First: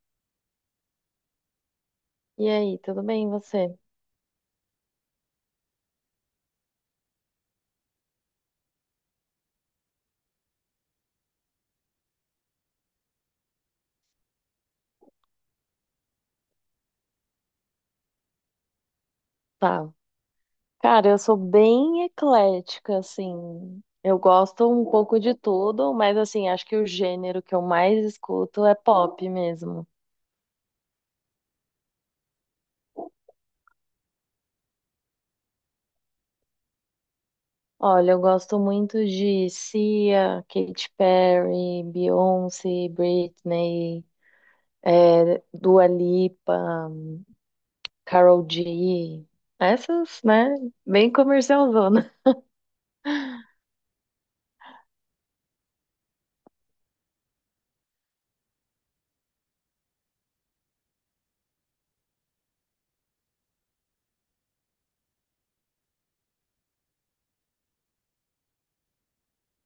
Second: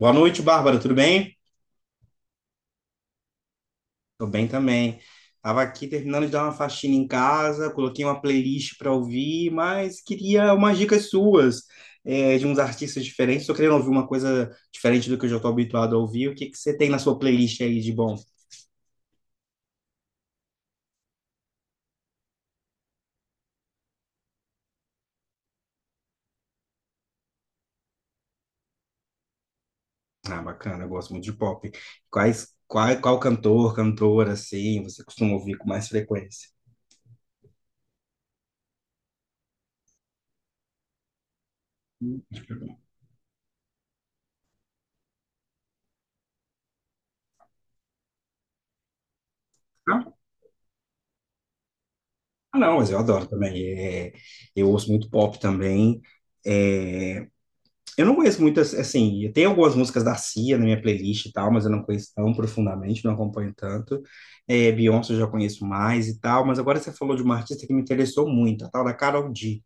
Boa noite, Bárbara, tudo bem? E aí, tudo bem, e você? Tô bem também. Tava aqui terminando de dar uma faxina em casa, coloquei uma playlist para ouvir, mas queria umas dicas suas, de uns artistas diferentes. Tô querendo ouvir uma coisa diferente do que eu já tô habituado a ouvir. O que que você tem na sua playlist aí de bom? Tá. Cara, eu sou bem eclética, assim. Eu gosto um pouco de tudo, mas assim, acho que o gênero que eu mais escuto é pop mesmo. Ah, bacana, eu gosto muito de pop. Qual cantor, cantora, assim, você costuma ouvir com mais frequência? Olha, eu gosto muito de Cia, Katy Perry, Beyoncé, Britney, Dua Lipa, Karol G. Ah, Essas, né? Bem comercialzona. não, mas eu adoro também. Eu ouço muito pop também. É, eu não conheço muitas, assim, tem algumas músicas da Cia na minha playlist e tal, mas eu não conheço tão profundamente, não acompanho tanto. É, Beyoncé eu já conheço mais e tal, mas agora você falou de uma artista que me interessou muito, a tal da Karol G.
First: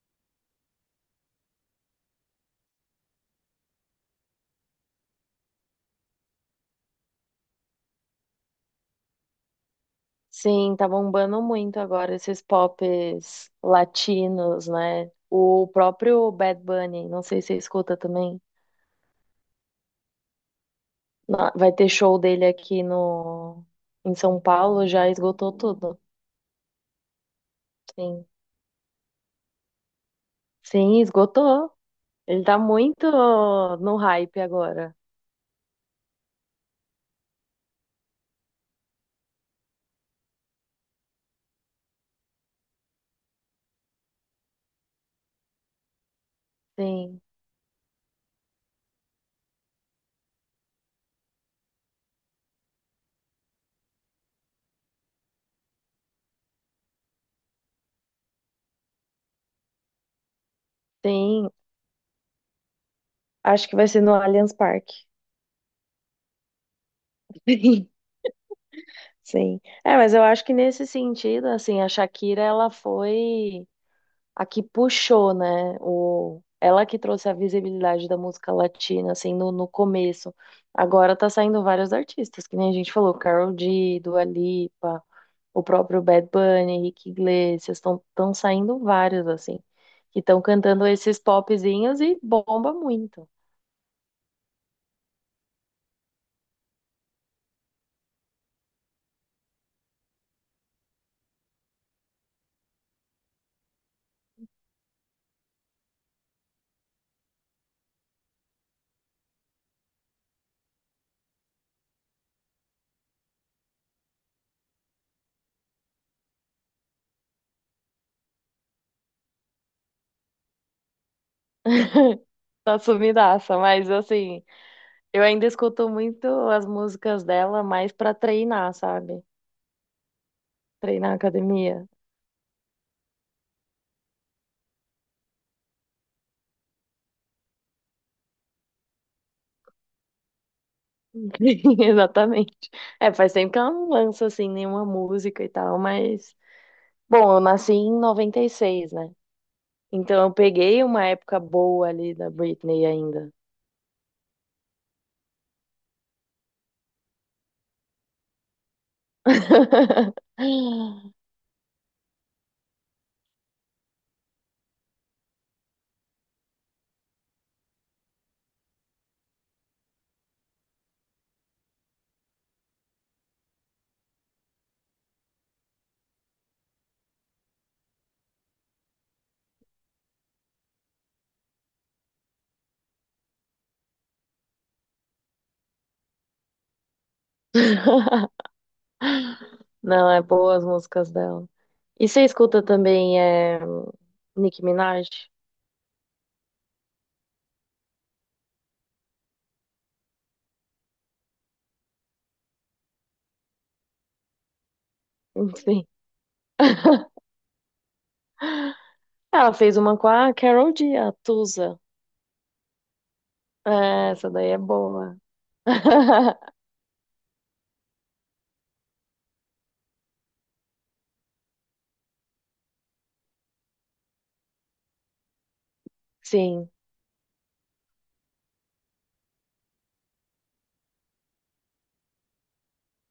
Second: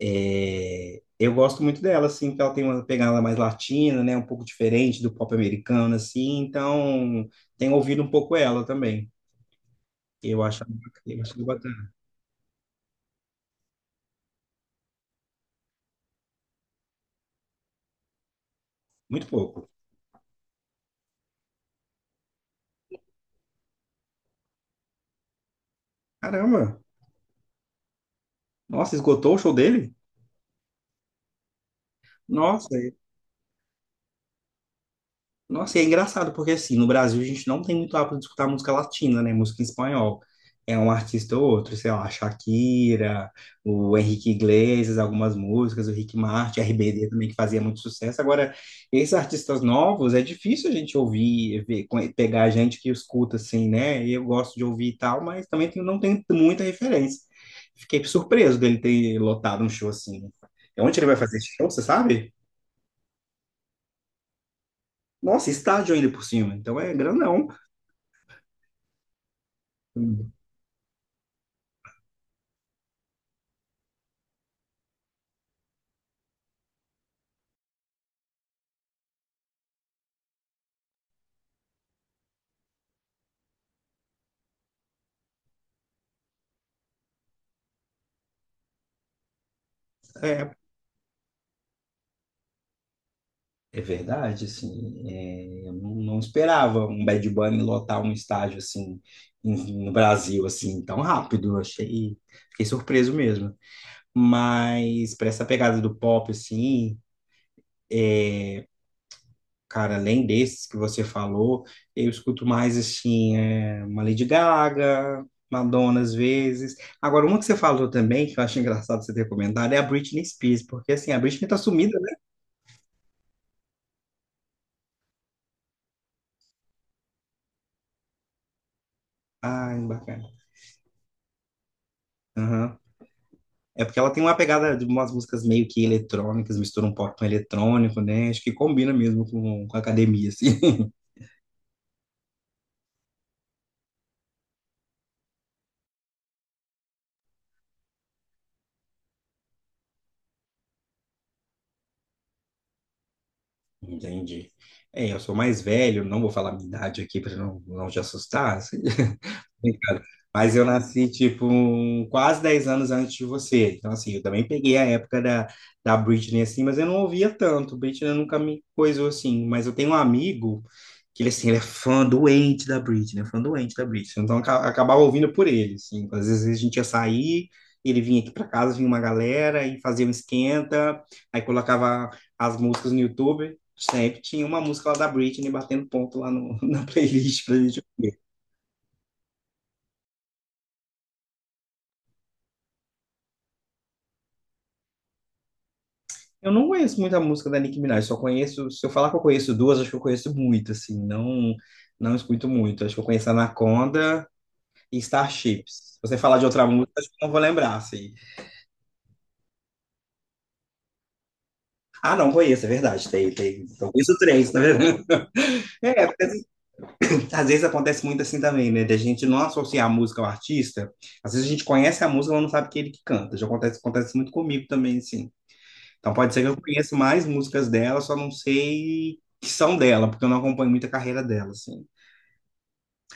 É, eu gosto muito dela, assim, porque ela tem uma pegada mais latina, né, um pouco diferente do pop americano, assim, então tenho ouvido um pouco ela também. Eu acho, Sim, tá eu bombando acho muito bacana. agora esses pops latinos, né? O próprio Bad Bunny, não sei se você escuta também. Muito pouco. Vai ter show dele aqui no em São Paulo, já esgotou tudo. Caramba! Sim. Nossa, esgotou o show dele? Sim, esgotou. Ele tá Nossa, muito no hype agora. Nossa, e é engraçado, porque assim, no Brasil a gente não tem muito hábito de escutar música latina, né? Música em espanhol. É um artista ou outro, sei lá, Shakira, o Henrique Iglesias, algumas músicas, o Rick Martin, RBD Sim. também, que fazia muito sucesso. Agora, esses artistas novos, é difícil a gente ouvir, ver, pegar a gente que escuta assim, né? Eu gosto de ouvir e tal, mas também não tem muita referência. Fiquei surpreso dele ter lotado um show assim. Onde ele vai fazer esse Sim, show, você sabe? acho que vai ser no Allianz Parque. Nossa, estádio ainda por cima, então é grandão. Sim. É, mas eu acho que nesse sentido, assim, a Shakira, ela foi a que puxou, né? O, ela que trouxe a visibilidade da música latina, assim, no começo. Agora tá saindo vários artistas, que nem a gente falou, Karol G, Dua Lipa, o próprio Bad Bunny, Rick Iglesias, estão tão saindo vários, assim, que estão É, cantando esses popzinhos e bomba muito. é verdade, assim, eu não esperava um Bad Bunny lotar um estádio assim no Brasil assim tão rápido. Eu achei, fiquei surpreso mesmo. Mas para essa pegada do pop assim, cara, além desses que você falou, eu escuto mais assim uma Lady Gaga, Madonna às vezes. Agora uma que você falou também que eu acho engraçado você ter comentado é a Britney Spears, porque assim a Britney tá sumida, né? Tá sumidaça, mas assim, eu ainda escuto muito as músicas dela mais pra treinar, sabe? Ai, bacana. Treinar academia. Aham. É porque ela tem uma pegada de umas músicas meio que eletrônicas, mistura um pop com eletrônico, né? Acho que combina mesmo com a academia, assim. Exatamente. É, faz tempo que ela não lança assim nenhuma música e tal, mas bom, eu nasci em noventa e seis, né? Então eu peguei uma época boa ali da Britney ainda. Entendi. É, eu sou mais velho, não vou falar minha idade aqui para não te assustar. Brincadeira. Mas eu nasci, tipo, quase 10 anos antes de você. Então, assim, eu também peguei a época da Britney, assim, mas eu não ouvia tanto. Britney nunca me coisou, assim. Mas eu tenho um amigo que, ele, assim, ele é fã doente da Britney, né? Fã doente da Britney. Então, eu acabava ouvindo por ele, assim. Então, às vezes a gente ia sair, ele vinha aqui para casa, vinha uma galera e fazia um esquenta. Aí colocava as músicas no YouTube. Sempre tinha uma música lá da Britney batendo ponto lá no, na playlist pra gente. Não, é boa as músicas dela. E você escuta também Nicki Minaj? Eu não conheço muita música da Nicki Minaj, só conheço, se eu falar que eu conheço duas, acho que eu conheço muito, assim, não escuto muito. Acho que eu conheço Anaconda e Sim. Starships. Se você falar de outra música, acho que eu não vou lembrar, assim. Ela fez uma com a Carol G, a Tusa. Ah, não, conheço, é verdade, tem, tem. Então, É, conheço essa três, daí tá é vendo? boa. É, porque, assim, às vezes acontece muito assim também, né, da gente não associar a música ao artista. Às vezes a gente conhece a música, mas não sabe que é ele que canta. Já acontece, acontece muito comigo também, assim. Então pode ser que eu Sim, conheça mais músicas dela, só não sei que são dela, porque eu não acompanho muito a carreira dela, assim.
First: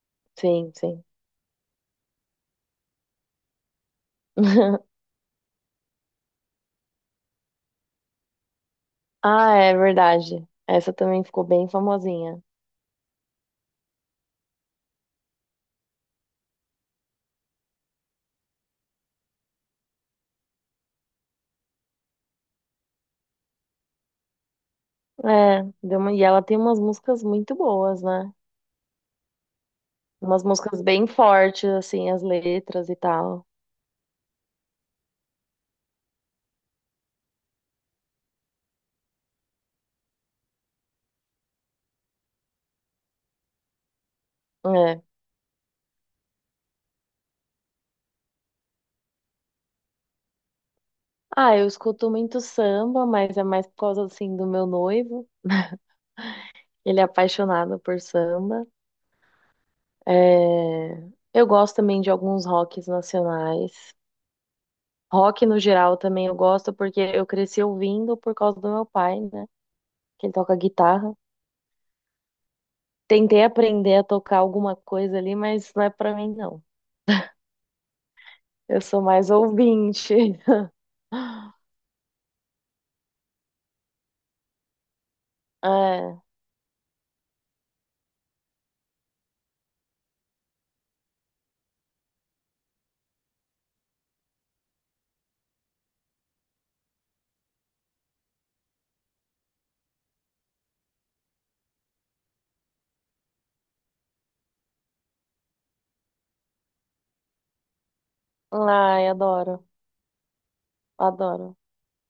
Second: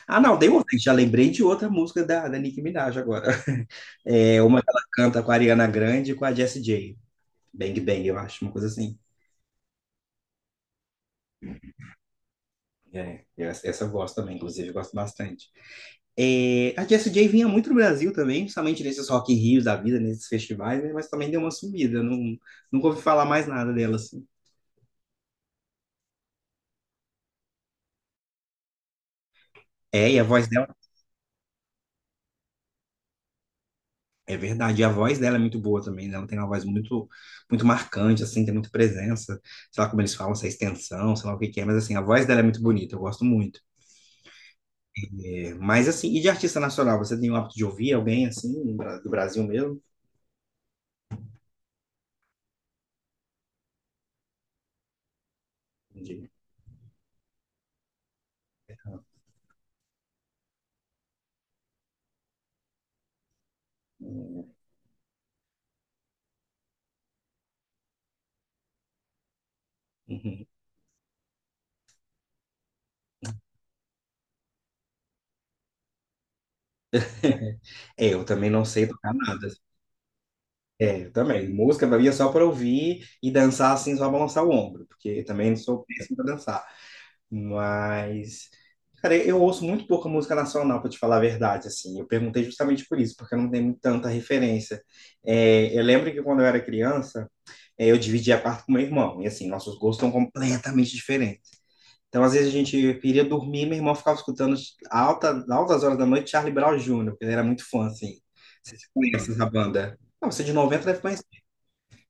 Ah, não, dei sim, outra. Já sim. lembrei de outra música da Nicki Minaj agora. É uma que ela canta com a Ariana Grande e com a Jessie J. Bang Bang, eu acho, uma coisa assim. Ah, é verdade. Essa também ficou bem famosinha. É, essa eu gosto também, inclusive, eu gosto bastante. É, a Jessie J vinha muito no Brasil também, principalmente nesses Rock in Rios da vida, nesses festivais, né? Mas também deu uma sumida, não, nunca ouvi falar mais nada dela, assim. É, deu uma... e ela tem umas músicas muito boas, né? É, e a Umas voz dela músicas bem fortes, assim, as letras e tal. É verdade, e a voz dela é muito boa também, né? Ela tem uma voz muito, muito marcante, assim, tem muita presença. Sei lá como eles falam, se é extensão, sei lá o que que é, mas assim, a voz dela é muito bonita, eu gosto muito. É. É, mas assim, e de artista nacional, você tem o hábito de ouvir alguém assim, no do Brasil mesmo? Ah, eu escuto muito samba, mas é mais por causa, assim, do meu noivo. De- Ele é apaixonado por samba. É... Eu gosto também de alguns rocks nacionais. Rock no geral também eu gosto, porque eu cresci ouvindo por causa do meu pai, né? Que ele Uhum. toca guitarra. Tentei aprender a tocar alguma coisa ali, mas não é pra mim, não. É, eu também não Eu sei sou tocar mais nada. ouvinte. É, eu também. Música pra mim é só pra ouvir e dançar assim, só balançar o ombro, porque também não sou péssimo É. pra dançar. Mas, cara, eu ouço muito pouca música nacional, pra te falar a verdade, assim. Eu perguntei justamente por isso, porque eu não tenho tanta referência. É, eu lembro que quando eu era criança, eu dividia quarto com meu irmão, e assim, nossos gostos são completamente diferentes. Então, às vezes a gente queria dormir, meu irmão ficava escutando altas horas da noite Charlie Brown Jr., porque ele era muito fã, assim. Você Ai, conhece essa adoro. banda? Não, você é de 90, deve. Adoro.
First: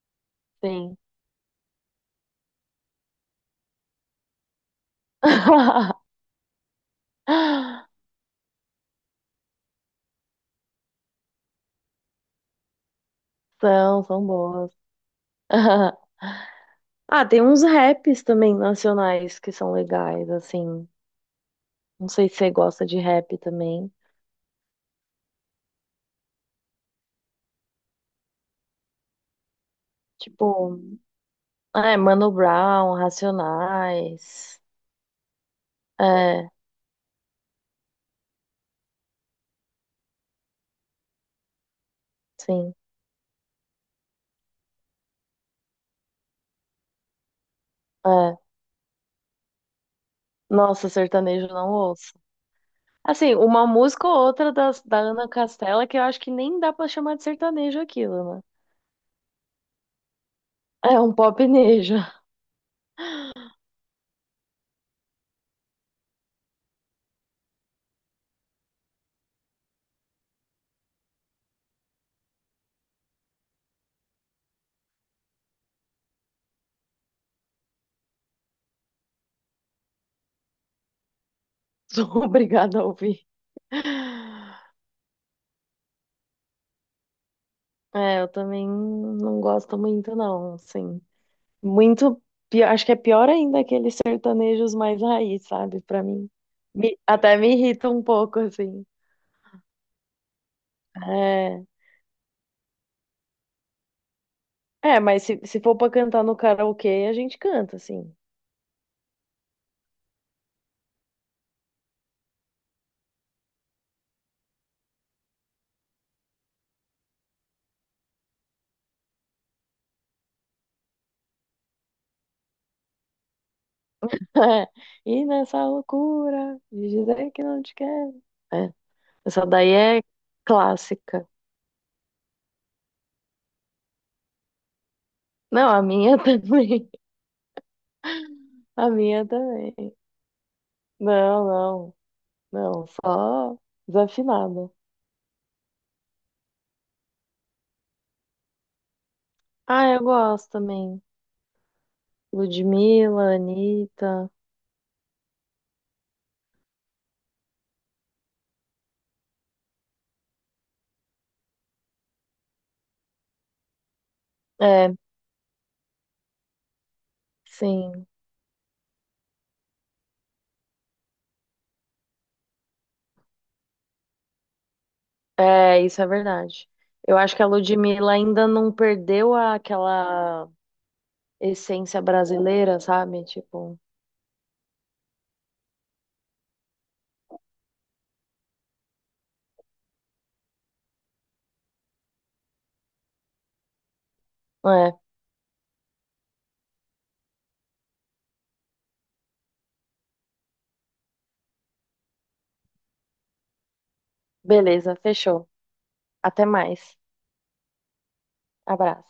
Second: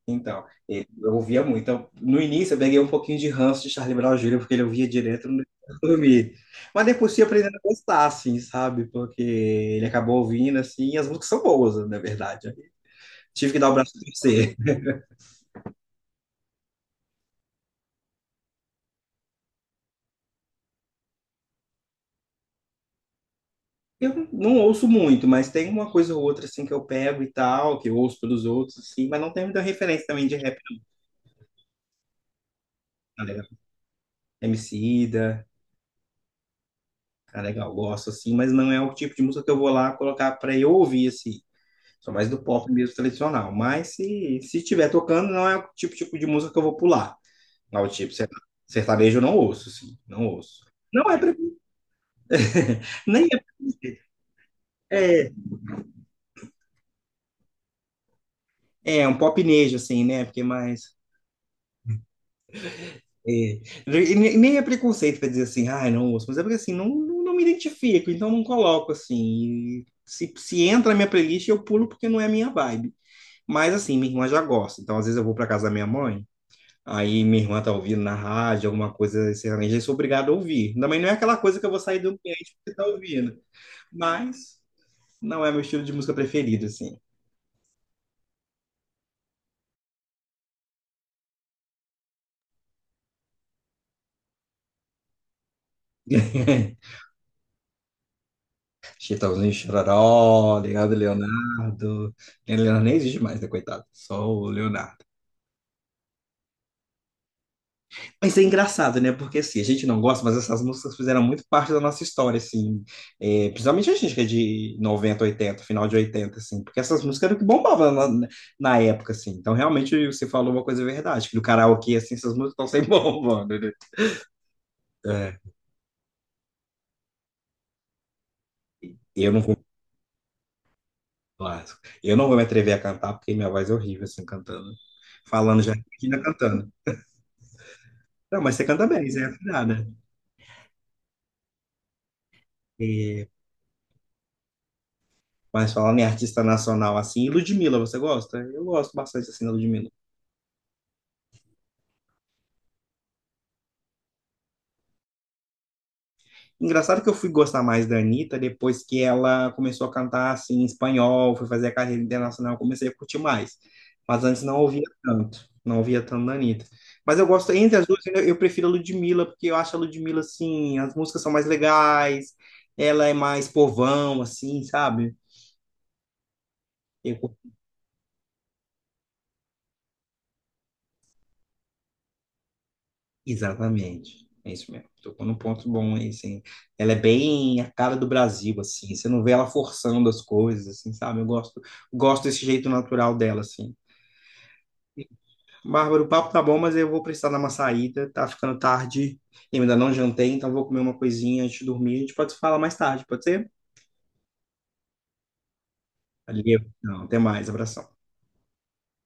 Então, Sim. eu ouvia muito. Então, no início, eu peguei um pouquinho de ranço de Charlie Brown Jr., porque ele ouvia direto no dormir. Mas depois fui aprendendo a gostar, assim, sabe? Porque ele acabou ouvindo, assim, e as músicas são boas, na verdade. Tive que dar o braço a São, são torcer. boas. Ah, tem uns raps também nacionais que são legais, assim. Não sei se você gosta de rap também. Eu não ouço muito, mas tem uma coisa ou outra, assim, que eu pego e tal, que eu ouço pelos outros, assim, mas não tem muita referência também de rap, Tipo, Mano Brown, não, tá ligado? Racionais. Emicida, É, tá legal, gosto, assim, mas não é o tipo de música que eu vou lá colocar pra eu ouvir, assim. Sou mais do pop sim. mesmo tradicional. Mas se estiver tocando, não é o tipo de música que eu vou pular. Não, tipo, É. sertanejo eu não ouço, sim. Não ouço. Nossa, Não é pre... sertanejo não ouço. Nem Assim, é uma preconceito. música ou outra da Ana É, Castela que eu acho que nem dá pra chamar de sertanejo aquilo, né? é um popnejo, assim, né? Porque mais. É um popnejo. É. E nem é preconceito para dizer assim, ai, não ouço. Mas é porque assim, não me identifico, então não coloco assim. E se entra na minha playlist, eu pulo porque não é a minha vibe. Mas assim, minha irmã já gosta. Então, às vezes eu vou para casa da minha mãe. Aí minha irmã tá ouvindo na rádio, alguma coisa sertaneja, eu sou obrigado a ouvir. Também não é aquela coisa que eu vou sair do Sou ambiente porque obrigada a tá ouvir. ouvindo. Mas não é meu estilo de música preferido, assim. É, eu também não gosto muito, não, assim. Muito, acho que é pior ainda aqueles sertanejos mais raiz, sabe? Pra mim. Até me irrita um pouco, assim. Chitãozinho e Chororó, Leonardo É, Leonardo. Leonardo nem existe mais, né, coitado? Só o é, Leonardo. mas se for pra cantar no karaokê, a gente canta, assim. Mas é engraçado, né? Porque assim, a gente não gosta, mas essas músicas fizeram muito parte da nossa história, assim. É, principalmente a gente que é de 90, 80, final de 80 assim. Porque essas músicas eram o que bombava na época, assim. Então, realmente, você falou uma coisa verdade, que no karaokê, assim, essas músicas estão sempre bombando, né? E É, nessa loucura de dizer que não te quero. É. eu não Essa vou, daí é clássica. eu não vou me atrever a cantar, porque minha voz é horrível, assim, cantando. Falando Não, já, a minha Regina cantando. também. Não, mas você canta A bem, você minha é afinada. também. Não, não. Não, É, só desafinada. mas falando em artista nacional, assim, e Ludmilla, você gosta? Eu gosto bastante, assim, da Ah, Ludmilla. eu gosto também. Ludmilla, Anitta. Engraçado que eu fui gostar mais da Anitta depois que ela começou a cantar assim em espanhol, foi fazer a carreira internacional, eu comecei a curtir mais. Mas antes não ouvia É, tanto, não ouvia tanto da Anitta. Mas eu gosto, entre as duas, sim. eu prefiro a Ludmilla, porque eu acho a Ludmilla assim, as músicas são mais legais, ela é mais povão, assim, sabe? É, isso é verdade. Eu Eu acho que a curto- Ludmilla ainda não perdeu aquela essência brasileira, sabe? Tipo, Exatamente, é isso mesmo. Tocou num ponto bom aí, assim. Ela é bem a cara do Brasil, assim, você não vê ela forçando as coisas, assim, sabe? Eu gosto desse jeito natural dela, assim. é, Bárbara, o papo tá bom, mas eu vou precisar dar uma saída. Tá ficando tarde, eu ainda não jantei, então vou comer uma coisinha antes de dormir. A gente pode se falar mais tarde, pode ser? beleza, fechou. Até Valeu. mais. Não, até mais, abração. Abraço.